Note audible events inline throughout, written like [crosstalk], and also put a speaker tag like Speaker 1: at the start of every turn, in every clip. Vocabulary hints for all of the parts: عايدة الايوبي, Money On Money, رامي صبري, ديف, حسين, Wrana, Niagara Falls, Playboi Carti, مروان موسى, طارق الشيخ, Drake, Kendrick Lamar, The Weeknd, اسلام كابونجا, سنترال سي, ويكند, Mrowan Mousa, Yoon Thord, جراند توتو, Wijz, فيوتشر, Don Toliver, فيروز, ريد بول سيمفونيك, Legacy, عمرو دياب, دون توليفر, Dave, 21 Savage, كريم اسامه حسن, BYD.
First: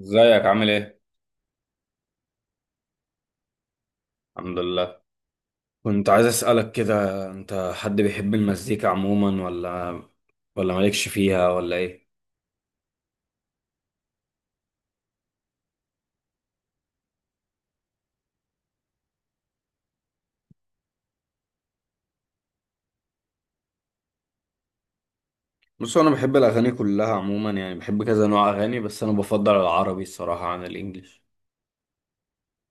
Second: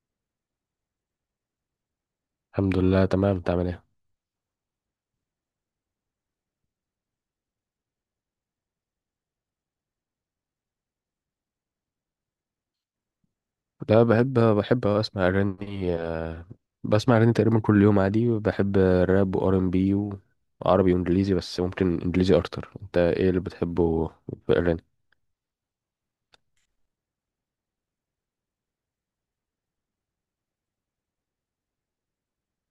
Speaker 1: ازيك عامل ايه؟
Speaker 2: الحمد لله تمام. تعمل ايه؟
Speaker 1: الحمد لله. كنت عايز اسألك كده، انت حد بيحب المزيكا عموما ولا مالكش فيها ولا ايه؟
Speaker 2: لا بحب. بحب اسمع اغاني، بسمع اغاني تقريبا كل يوم عادي. بحب راب وار ام بي، وعربي وانجليزي، بس ممكن انجليزي اكتر. انت ايه اللي بتحبه في الاغاني؟
Speaker 1: بص انا بحب الاغاني كلها عموما، يعني بحب كذا نوع اغاني، بس انا بفضل العربي الصراحة عن الانجليش.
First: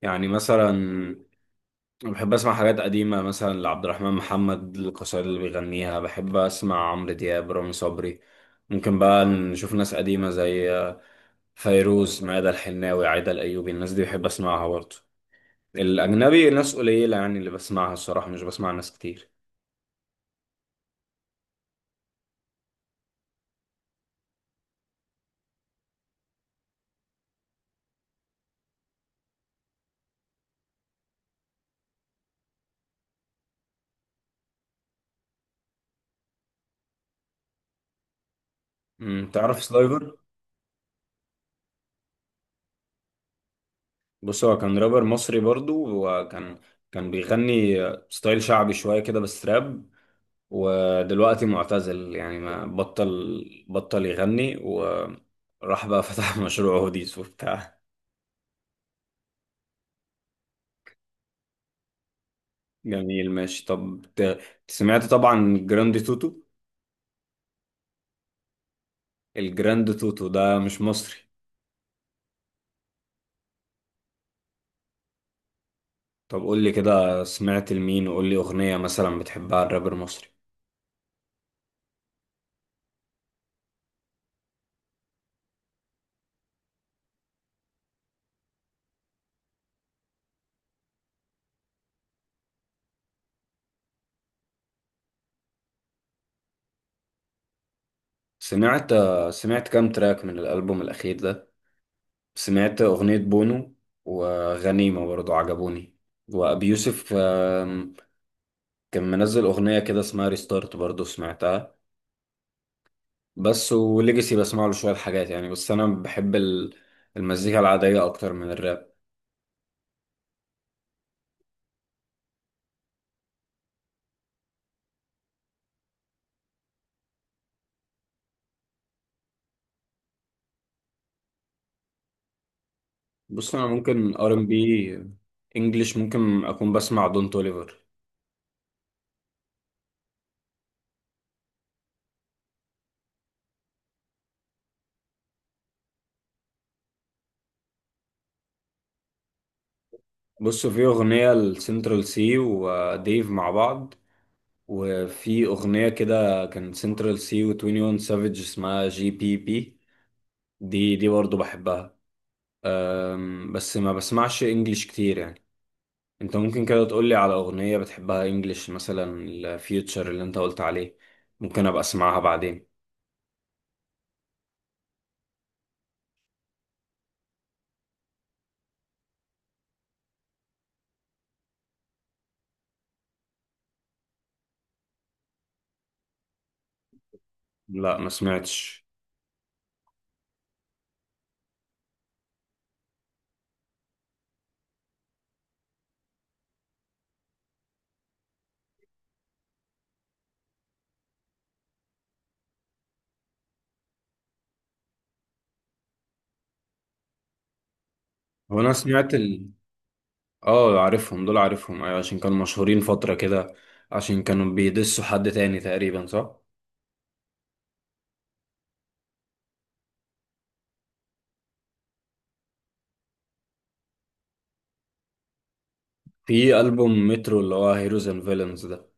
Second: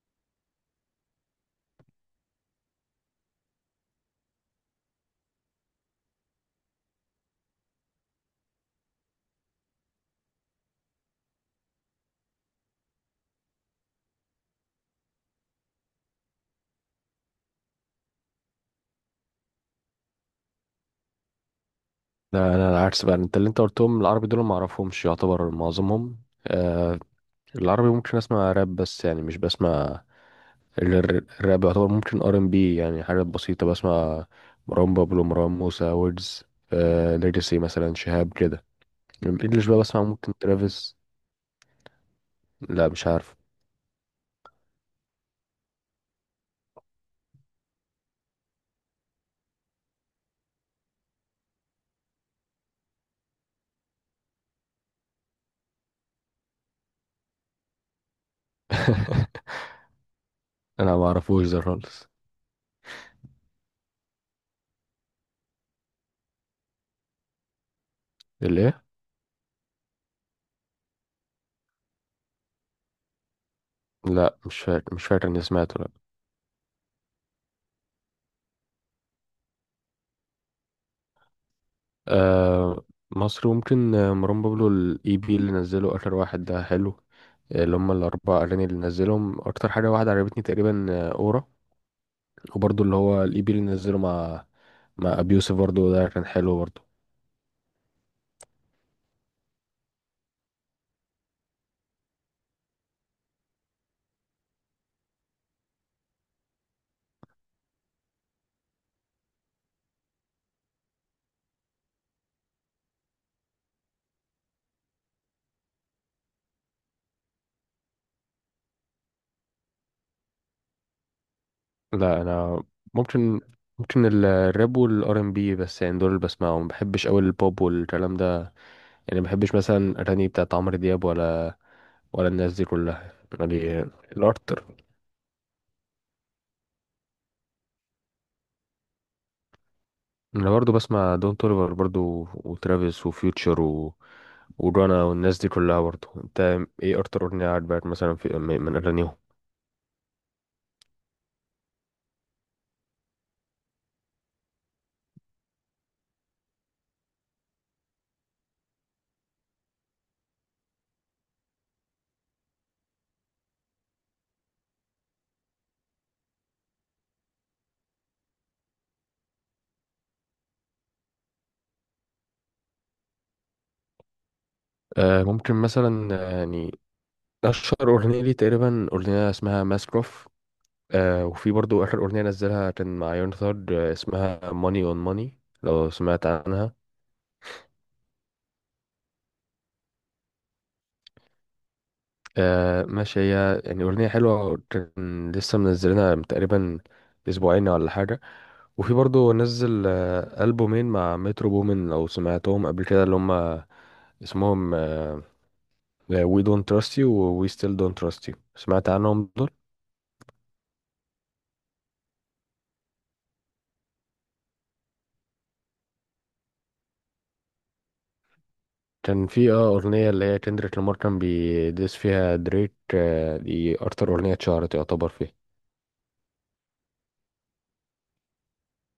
Speaker 1: يعني مثلا أنا بحب اسمع حاجات قديمة، مثلا لعبد الرحمن محمد القصائد اللي بيغنيها، بحب اسمع عمرو دياب، رامي صبري. ممكن بقى نشوف ناس قديمة زي فيروز، ميادة الحناوي، عايدة الايوبي، الناس دي بحب اسمعها برضه. الأجنبي ناس قليلة يعني اللي بسمعها الصراحة، مش بسمع ناس كتير.
Speaker 2: لا انا العكس بقى. انت اللي انت قلتهم العربي دول ما اعرفهمش يعتبر معظمهم. العربي ممكن اسمع راب، بس يعني مش بسمع الراب يعتبر. ممكن ار ام بي، يعني حاجات بسيطة بسمع، مروان بابلو، مروان موسى، ويجز، ليجاسي مثلا، شهاب كده.
Speaker 1: تعرف
Speaker 2: الانجليش بقى بسمع
Speaker 1: سلايفر؟
Speaker 2: ممكن ترافيس. لا مش عارف.
Speaker 1: بص هو كان رابر مصري برضو، وكان بيغني ستايل شعبي شوية كده بس راب، ودلوقتي معتزل، يعني ما بطل بطل يغني وراح بقى فتح [laughs] مشروع هوديز وبتاع.
Speaker 2: [laughs] انا ما اعرفوش ده خالص.
Speaker 1: جميل ماشي. سمعت طبعا جراند توتو؟
Speaker 2: الايه؟
Speaker 1: الجراند توتو ده مش مصري.
Speaker 2: لا مش فاكر. مش فاكر اني سمعته، لا.
Speaker 1: طب قول لي كده سمعت لمين، وقول لي أغنية مثلا بتحبها الرابر المصري.
Speaker 2: آه مصر ممكن، مروان بابلو. الاي بي اللي نزله اخر واحد ده حلو، اللي هم الاربع اغاني اللي نزلهم. اكتر حاجه واحده عجبتني تقريبا، اورا. وبرضه اللي هو الاي بي اللي نزله مع مع ابي يوسف، برضه ده كان حلو برضه.
Speaker 1: سمعت سمعت كام تراك من الألبوم الأخير ده؟ سمعت أغنية بونو وغنيمة برضو، عجبوني. وأبي يوسف كان منزل أغنية كده اسمها ريستارت برضو، سمعتها؟ بس وليجاسي بسمع له شوية حاجات يعني، بس أنا بحب المزيكا العادية أكتر من الراب.
Speaker 2: لا انا ممكن، ممكن الراب والار ام بي، بس يعني دول اللي بسمعهم. ما بحبش قوي البوب والكلام ده. يعني ما بحبش مثلا اغاني بتاعت عمرو دياب، ولا الناس دي كلها.
Speaker 1: بص أنا
Speaker 2: يعني
Speaker 1: ممكن ار ام
Speaker 2: الاكتر.
Speaker 1: بي. انجلش ممكن أكون بسمع دون توليفر.
Speaker 2: انا برضو بسمع دون توليفر برضو، وترافيس، وفيوتشر، ورانا، والناس دي كلها برضو. انت ايه اكتر اغنيه عجبك مثلا في من اغانيهم؟
Speaker 1: بص في أغنية لسنترال سي وديف مع بعض، وفي أغنية كده كان سنترال سي و21 سافيج اسمها جي بي بي، دي برضه بحبها. بس ما بسمعش انجليش كتير يعني. انت ممكن كده تقولي على أغنية بتحبها انجليش، مثلا الفيوتشر اللي انت قلت عليه، ممكن أبقى أسمعها بعدين.
Speaker 2: آه ممكن مثلا، اشهر اغنيه لي تقريبا اغنيه اسمها ماسكروف. آه، وفي برضو اخر اغنيه نزلها كان مع يون ثورد، اسمها ماني اون ماني، لو سمعت عنها.
Speaker 1: لا ما سمعتش.
Speaker 2: آه ماشي، هي يعني أغنية حلوة. كان لسه منزلينها من تقريبا أسبوعين ولا حاجة. وفي برضو نزل ألبومين مع مترو بومن، لو سمعتهم قبل كده، اللي هما اسمهم We Don't Trust You و We Still Don't Trust You.
Speaker 1: هو أنا
Speaker 2: سمعت
Speaker 1: سمعت
Speaker 2: عنهم
Speaker 1: ال...
Speaker 2: دول؟
Speaker 1: اه عارفهم دول، عارفهم أيوة، عشان كانوا مشهورين فترة كده، عشان كانوا بيدسوا حد تاني تقريبا صح؟
Speaker 2: كان في أغنية اللي هي كندريك لامار كان بيدس فيها دريك، آه دي أكتر أغنية اتشهرت يعتبر فيه.
Speaker 1: في ألبوم مترو اللي هو هيروز اند فيلنز ده.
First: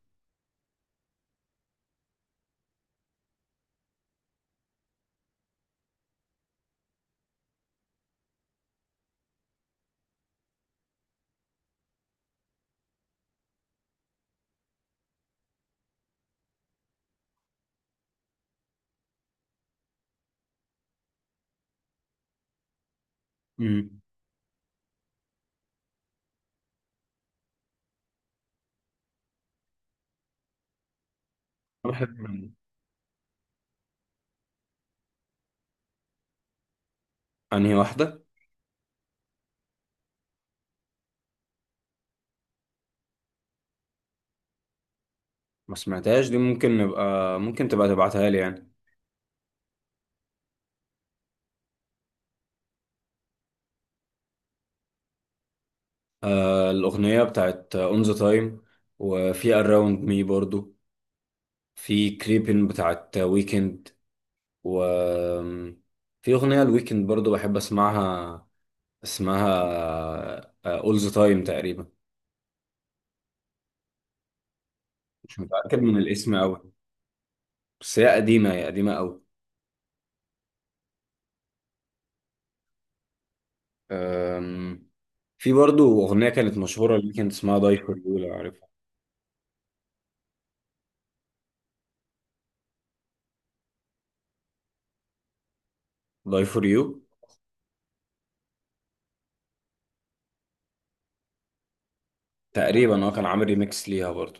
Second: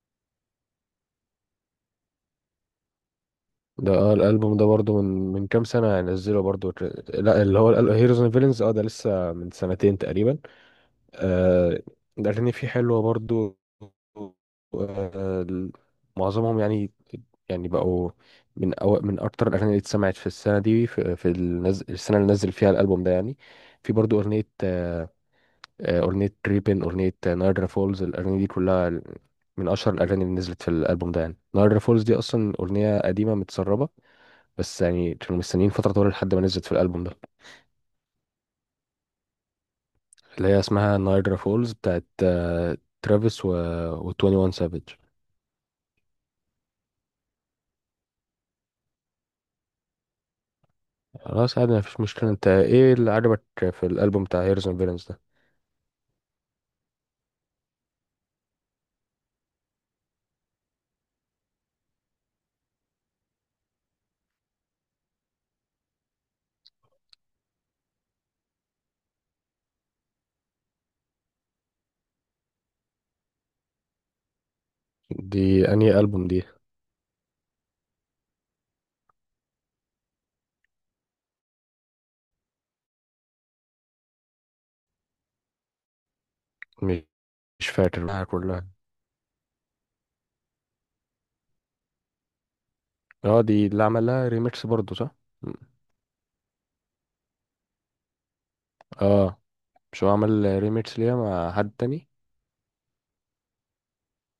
Speaker 2: ده الألبوم ده برضو من كام سنة نزله برضو. لا اللي هو هيروز اند فيلنز، اه ده لسه من سنتين تقريبا. آه، الأغاني فيه حلوة برضو، آه، معظمهم يعني. يعني بقوا من من أكتر الأغاني اللي اتسمعت في السنة دي، السنة اللي نزل فيها الألبوم ده يعني. في
Speaker 1: مم.
Speaker 2: برضو أغنية، أغنية ريبن، أغنية نايجرا فولز. الأغاني دي كلها من أشهر الأغاني اللي نزلت في الألبوم ده يعني. نايجرا
Speaker 1: أنا
Speaker 2: فولز دي
Speaker 1: بحب،
Speaker 2: أصلا أغنية قديمة متسربة، بس يعني كانوا مستنيين فترة طويلة لحد ما نزلت في الألبوم ده.
Speaker 1: انهي واحدة؟
Speaker 2: اللي هي اسمها نايجرا فولز، بتاعت ترافيس و 21 سافيج.
Speaker 1: ما سمعتهاش دي، ممكن تبقى تبعتها لي يعني.
Speaker 2: خلاص عادي مفيش مشكلة. انت ايه اللي عجبك في الألبوم بتاع هيرز اند فيلنز ده؟
Speaker 1: آه الأغنية بتاعت اون ذا تايم، وفي اراوند مي برضو، في كريبين بتاعت ويكند، و في أغنية الويكند برضو بحب اسمعها، اسمها اول ذا تايم تقريبا، مش
Speaker 2: دي
Speaker 1: متأكد
Speaker 2: انهي
Speaker 1: من
Speaker 2: ألبوم
Speaker 1: الاسم
Speaker 2: دي؟
Speaker 1: أوي. بس هي قديمة أوي. آم، في برضو أغنية كانت مشهورة
Speaker 2: م-
Speaker 1: الويكند اسمها
Speaker 2: مش
Speaker 1: داي فور
Speaker 2: فاكر
Speaker 1: يو،
Speaker 2: بقى
Speaker 1: لو
Speaker 2: كلها.
Speaker 1: عارفها.
Speaker 2: اه دي اللي عملها ريميكس برضه صح؟ م.
Speaker 1: داي فور يو،
Speaker 2: اه مش هو عمل ريميكس ليها مع حد تاني.
Speaker 1: تقريبا هو كان عامل ريميكس ليها برضو.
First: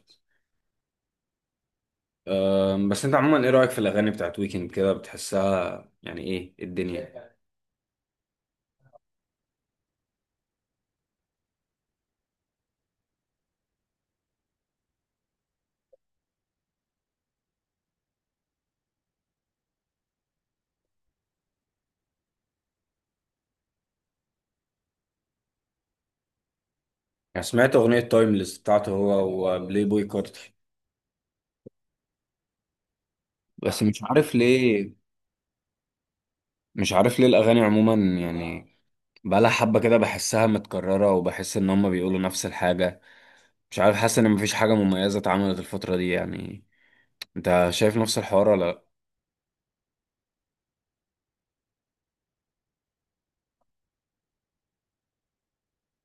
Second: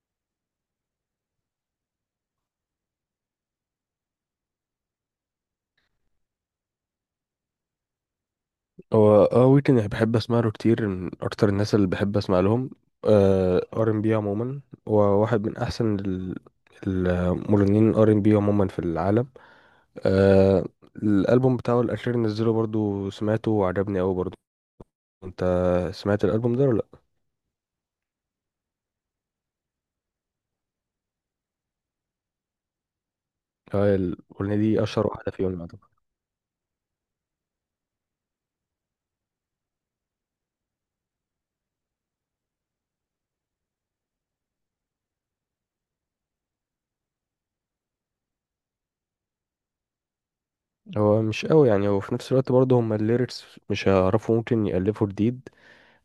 Speaker 1: بس انت عموما ايه رأيك في الاغاني بتاعت ويكند كده، بتحسها يعني ايه، إيه الدنيا؟
Speaker 2: هو اه ويكند أنا بحب اسمع له كتير، من اكتر الناس اللي بحب اسمع لهم ار ام بي عموما. هو واحد من احسن المغنيين الار ام بي عموما في العالم. آه الالبوم بتاعه الاخير نزله برضو، سمعته وعجبني قوي برضو. انت سمعت الالبوم ده ولا لا؟
Speaker 1: يعني سمعت اغنية تايمليس بتاعته هو وبلاي بوي كارتي، بس
Speaker 2: اه
Speaker 1: مش عارف
Speaker 2: الاغنيه دي
Speaker 1: ليه،
Speaker 2: اشهر واحده فيهم يعتبر.
Speaker 1: مش عارف ليه الاغاني عموما يعني بقالها حبة كده بحسها متكررة، وبحس ان هما بيقولوا نفس الحاجة. مش عارف، حاسس ان مفيش حاجة مميزة اتعملت الفترة دي يعني، انت شايف نفس الحوار ولا لأ؟
Speaker 2: هو مش قوي يعني، هو في نفس الوقت برضه هم الليركس مش هيعرفوا ممكن يالفوا جديد.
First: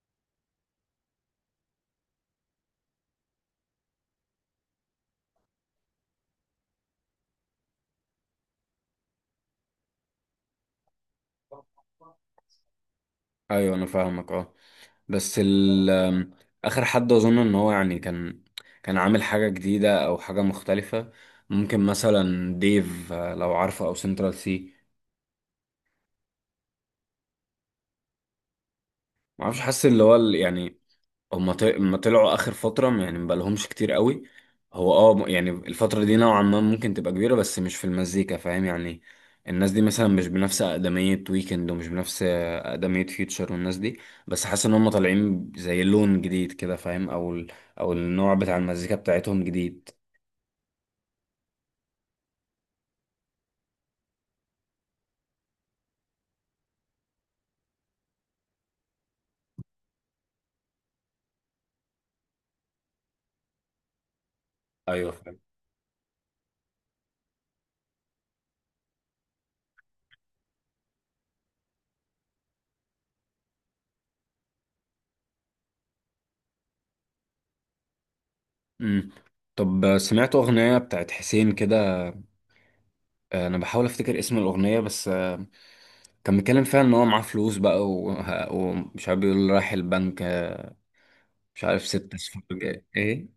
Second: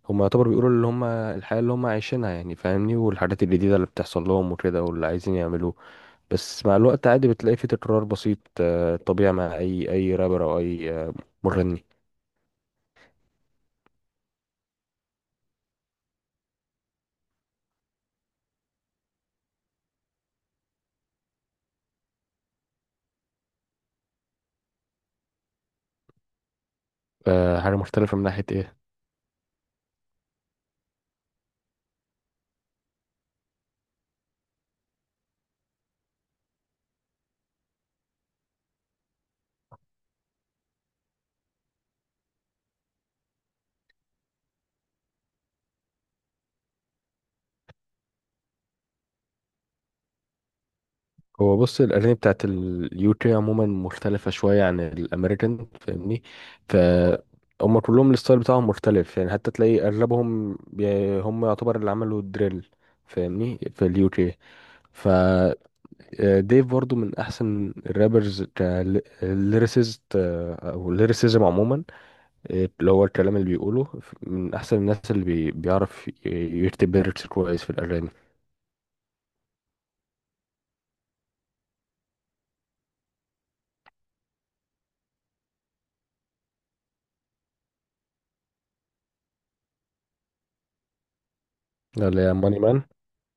Speaker 2: هم يعتبر بيقولوا اللي هم الحياه اللي هم عايشينها، يعني فاهمني، والحاجات الجديده اللي بتحصل لهم وكده، واللي عايزين يعملوه. بس مع الوقت عادي بتلاقي في تكرار بسيط، آه، طبيعي مع اي رابر او اي، مغني.
Speaker 1: ايوه انا فاهمك اه. بس ال آم، اخر حد اظن ان هو يعني كان عامل حاجه جديده او حاجه مختلفه، ممكن مثلا ديف، لو عارفه، او سنترال سي.
Speaker 2: آه، حاجه مختلفه من ناحيه ايه؟
Speaker 1: ما اعرفش، حاسس اللي هو هما طلعوا اخر فتره، يعني مبقالهمش كتير قوي. هو اه، يعني الفتره دي نوعا ما ممكن تبقى كبيره، بس مش في المزيكا فاهم يعني. الناس دي مثلا مش بنفس اقدميه ويكند، ومش بنفس اقدميه فيوتشر والناس دي، بس حاسس ان هما طالعين زي لون جديد كده فاهم، او النوع بتاع المزيكا بتاعتهم جديد.
Speaker 2: هو بص الأغاني بتاعت اليوكي عموما مختلفة شوية عن الأمريكان، فاهمني؟ ف هما كلهم الستايل بتاعهم مختلف، يعني حتى تلاقي أغلبهم هم يعتبر اللي عملوا الدريل فاهمني في اليوكي. ف
Speaker 1: ايوه فاهم.
Speaker 2: آه، ديف برضو من أحسن الرابرز كليريسيست أو ليريسيزم عموما، آه، اللي هو الكلام اللي بيقوله. من أحسن الناس اللي بيعرف يكتب ليركس كويس في الأغاني.
Speaker 1: امم، طب سمعت اغنيه بتاعت حسين كده، انا بحاول افتكر اسم الاغنيه بس، كان بيتكلم فيها ان هو معاه فلوس بقى ومش عارف، بيقول رايح البنك، مش عارف
Speaker 2: لا،
Speaker 1: ست
Speaker 2: اللي هي
Speaker 1: اصفار
Speaker 2: ماني مان.
Speaker 1: جاي ايه.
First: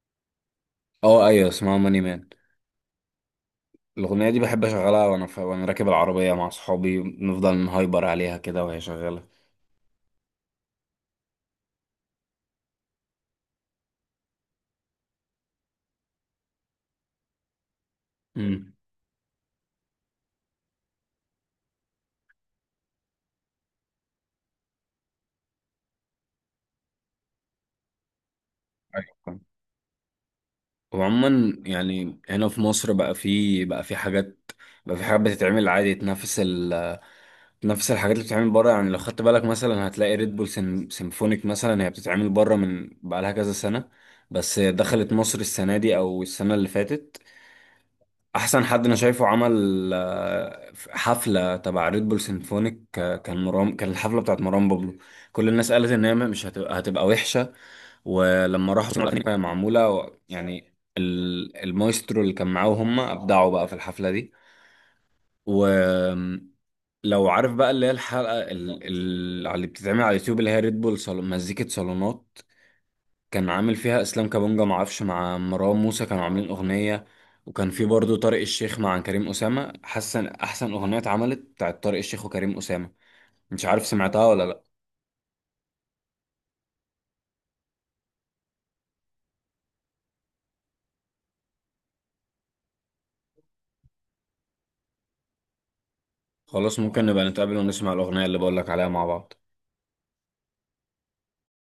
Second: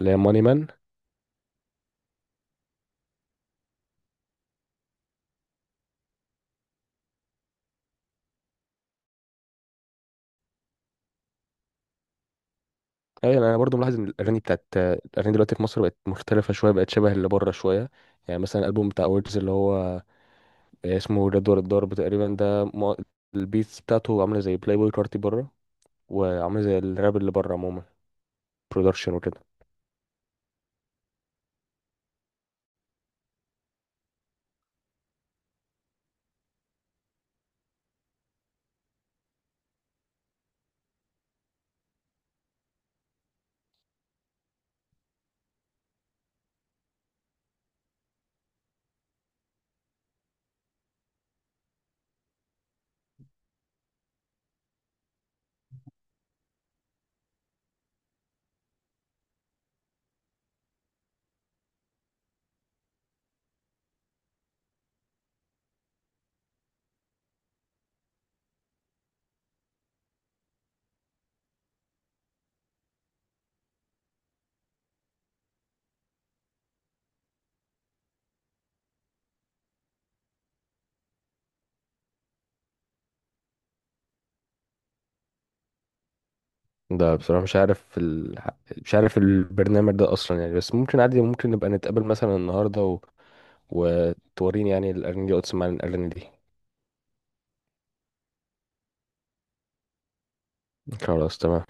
Speaker 2: اللي هي ماني مان.
Speaker 1: اه ايوه اسمها ماني مان. الاغنيه دي بحب اشغلها وانا راكب العربيه مع صحابي، نفضل نهايبر عليها كده وهي شغاله.
Speaker 2: ايوه يعني انا برضو ملاحظ ان الاغاني دلوقتي في مصر بقت مختلفه شويه، بقت شبه اللي بره شويه. يعني مثلا
Speaker 1: امم،
Speaker 2: الالبوم بتاع ويجز اللي هو، اسمه جدول الضرب تقريبا، ده البيتس بتاعته عامله زي بلاي بوي كارتي بره، وعامله زي الراب اللي بره عموما، برودكشن
Speaker 1: ايوه.
Speaker 2: وكده.
Speaker 1: وعموما يعني هنا في مصر بقى في حاجات بقى في حاجات بتتعمل عادي تنافس تنافس الحاجات اللي بتتعمل بره. يعني لو خدت بالك مثلا هتلاقي ريد بول سيمفونيك، مثلا هي بتتعمل بره من بقى لها كذا سنه، بس دخلت مصر السنه دي او السنه اللي فاتت. احسن حد انا شايفه عمل حفله تبع ريد بول سيمفونيك، كان مرام، كان الحفله بتاعت مروان بابلو. كل الناس قالت ان هي مش هتبقى وحشه، ولما راحوا سمعوا الاغاني وهي معموله يعني المايسترو اللي كان معاهم هم ابدعوا بقى في الحفله دي. ولو عارف بقى اللي هي الحلقه اللي بتتعمل على اليوتيوب، اللي هي ريد بول صالون مزيكه صالونات، كان عامل فيها اسلام كابونجا معرفش مع مروان موسى، كانوا عاملين اغنيه. وكان في برضه طارق الشيخ مع كريم اسامه، حسن احسن اغنيه اتعملت بتاعت طارق الشيخ وكريم اسامه، مش عارف سمعتها ولا لا.
Speaker 2: ده بصراحه مش عارف مش عارف البرنامج ده اصلا يعني. بس ممكن عادي، ممكن نبقى نتقابل مثلا النهارده وتوريني يعني الاغاني دي وتسمعني الاغاني دي.
Speaker 1: خلاص ممكن نبقى نتقابل ونسمع الاغنيه اللي بقولك عليها مع بعض.
Speaker 2: خلاص تمام.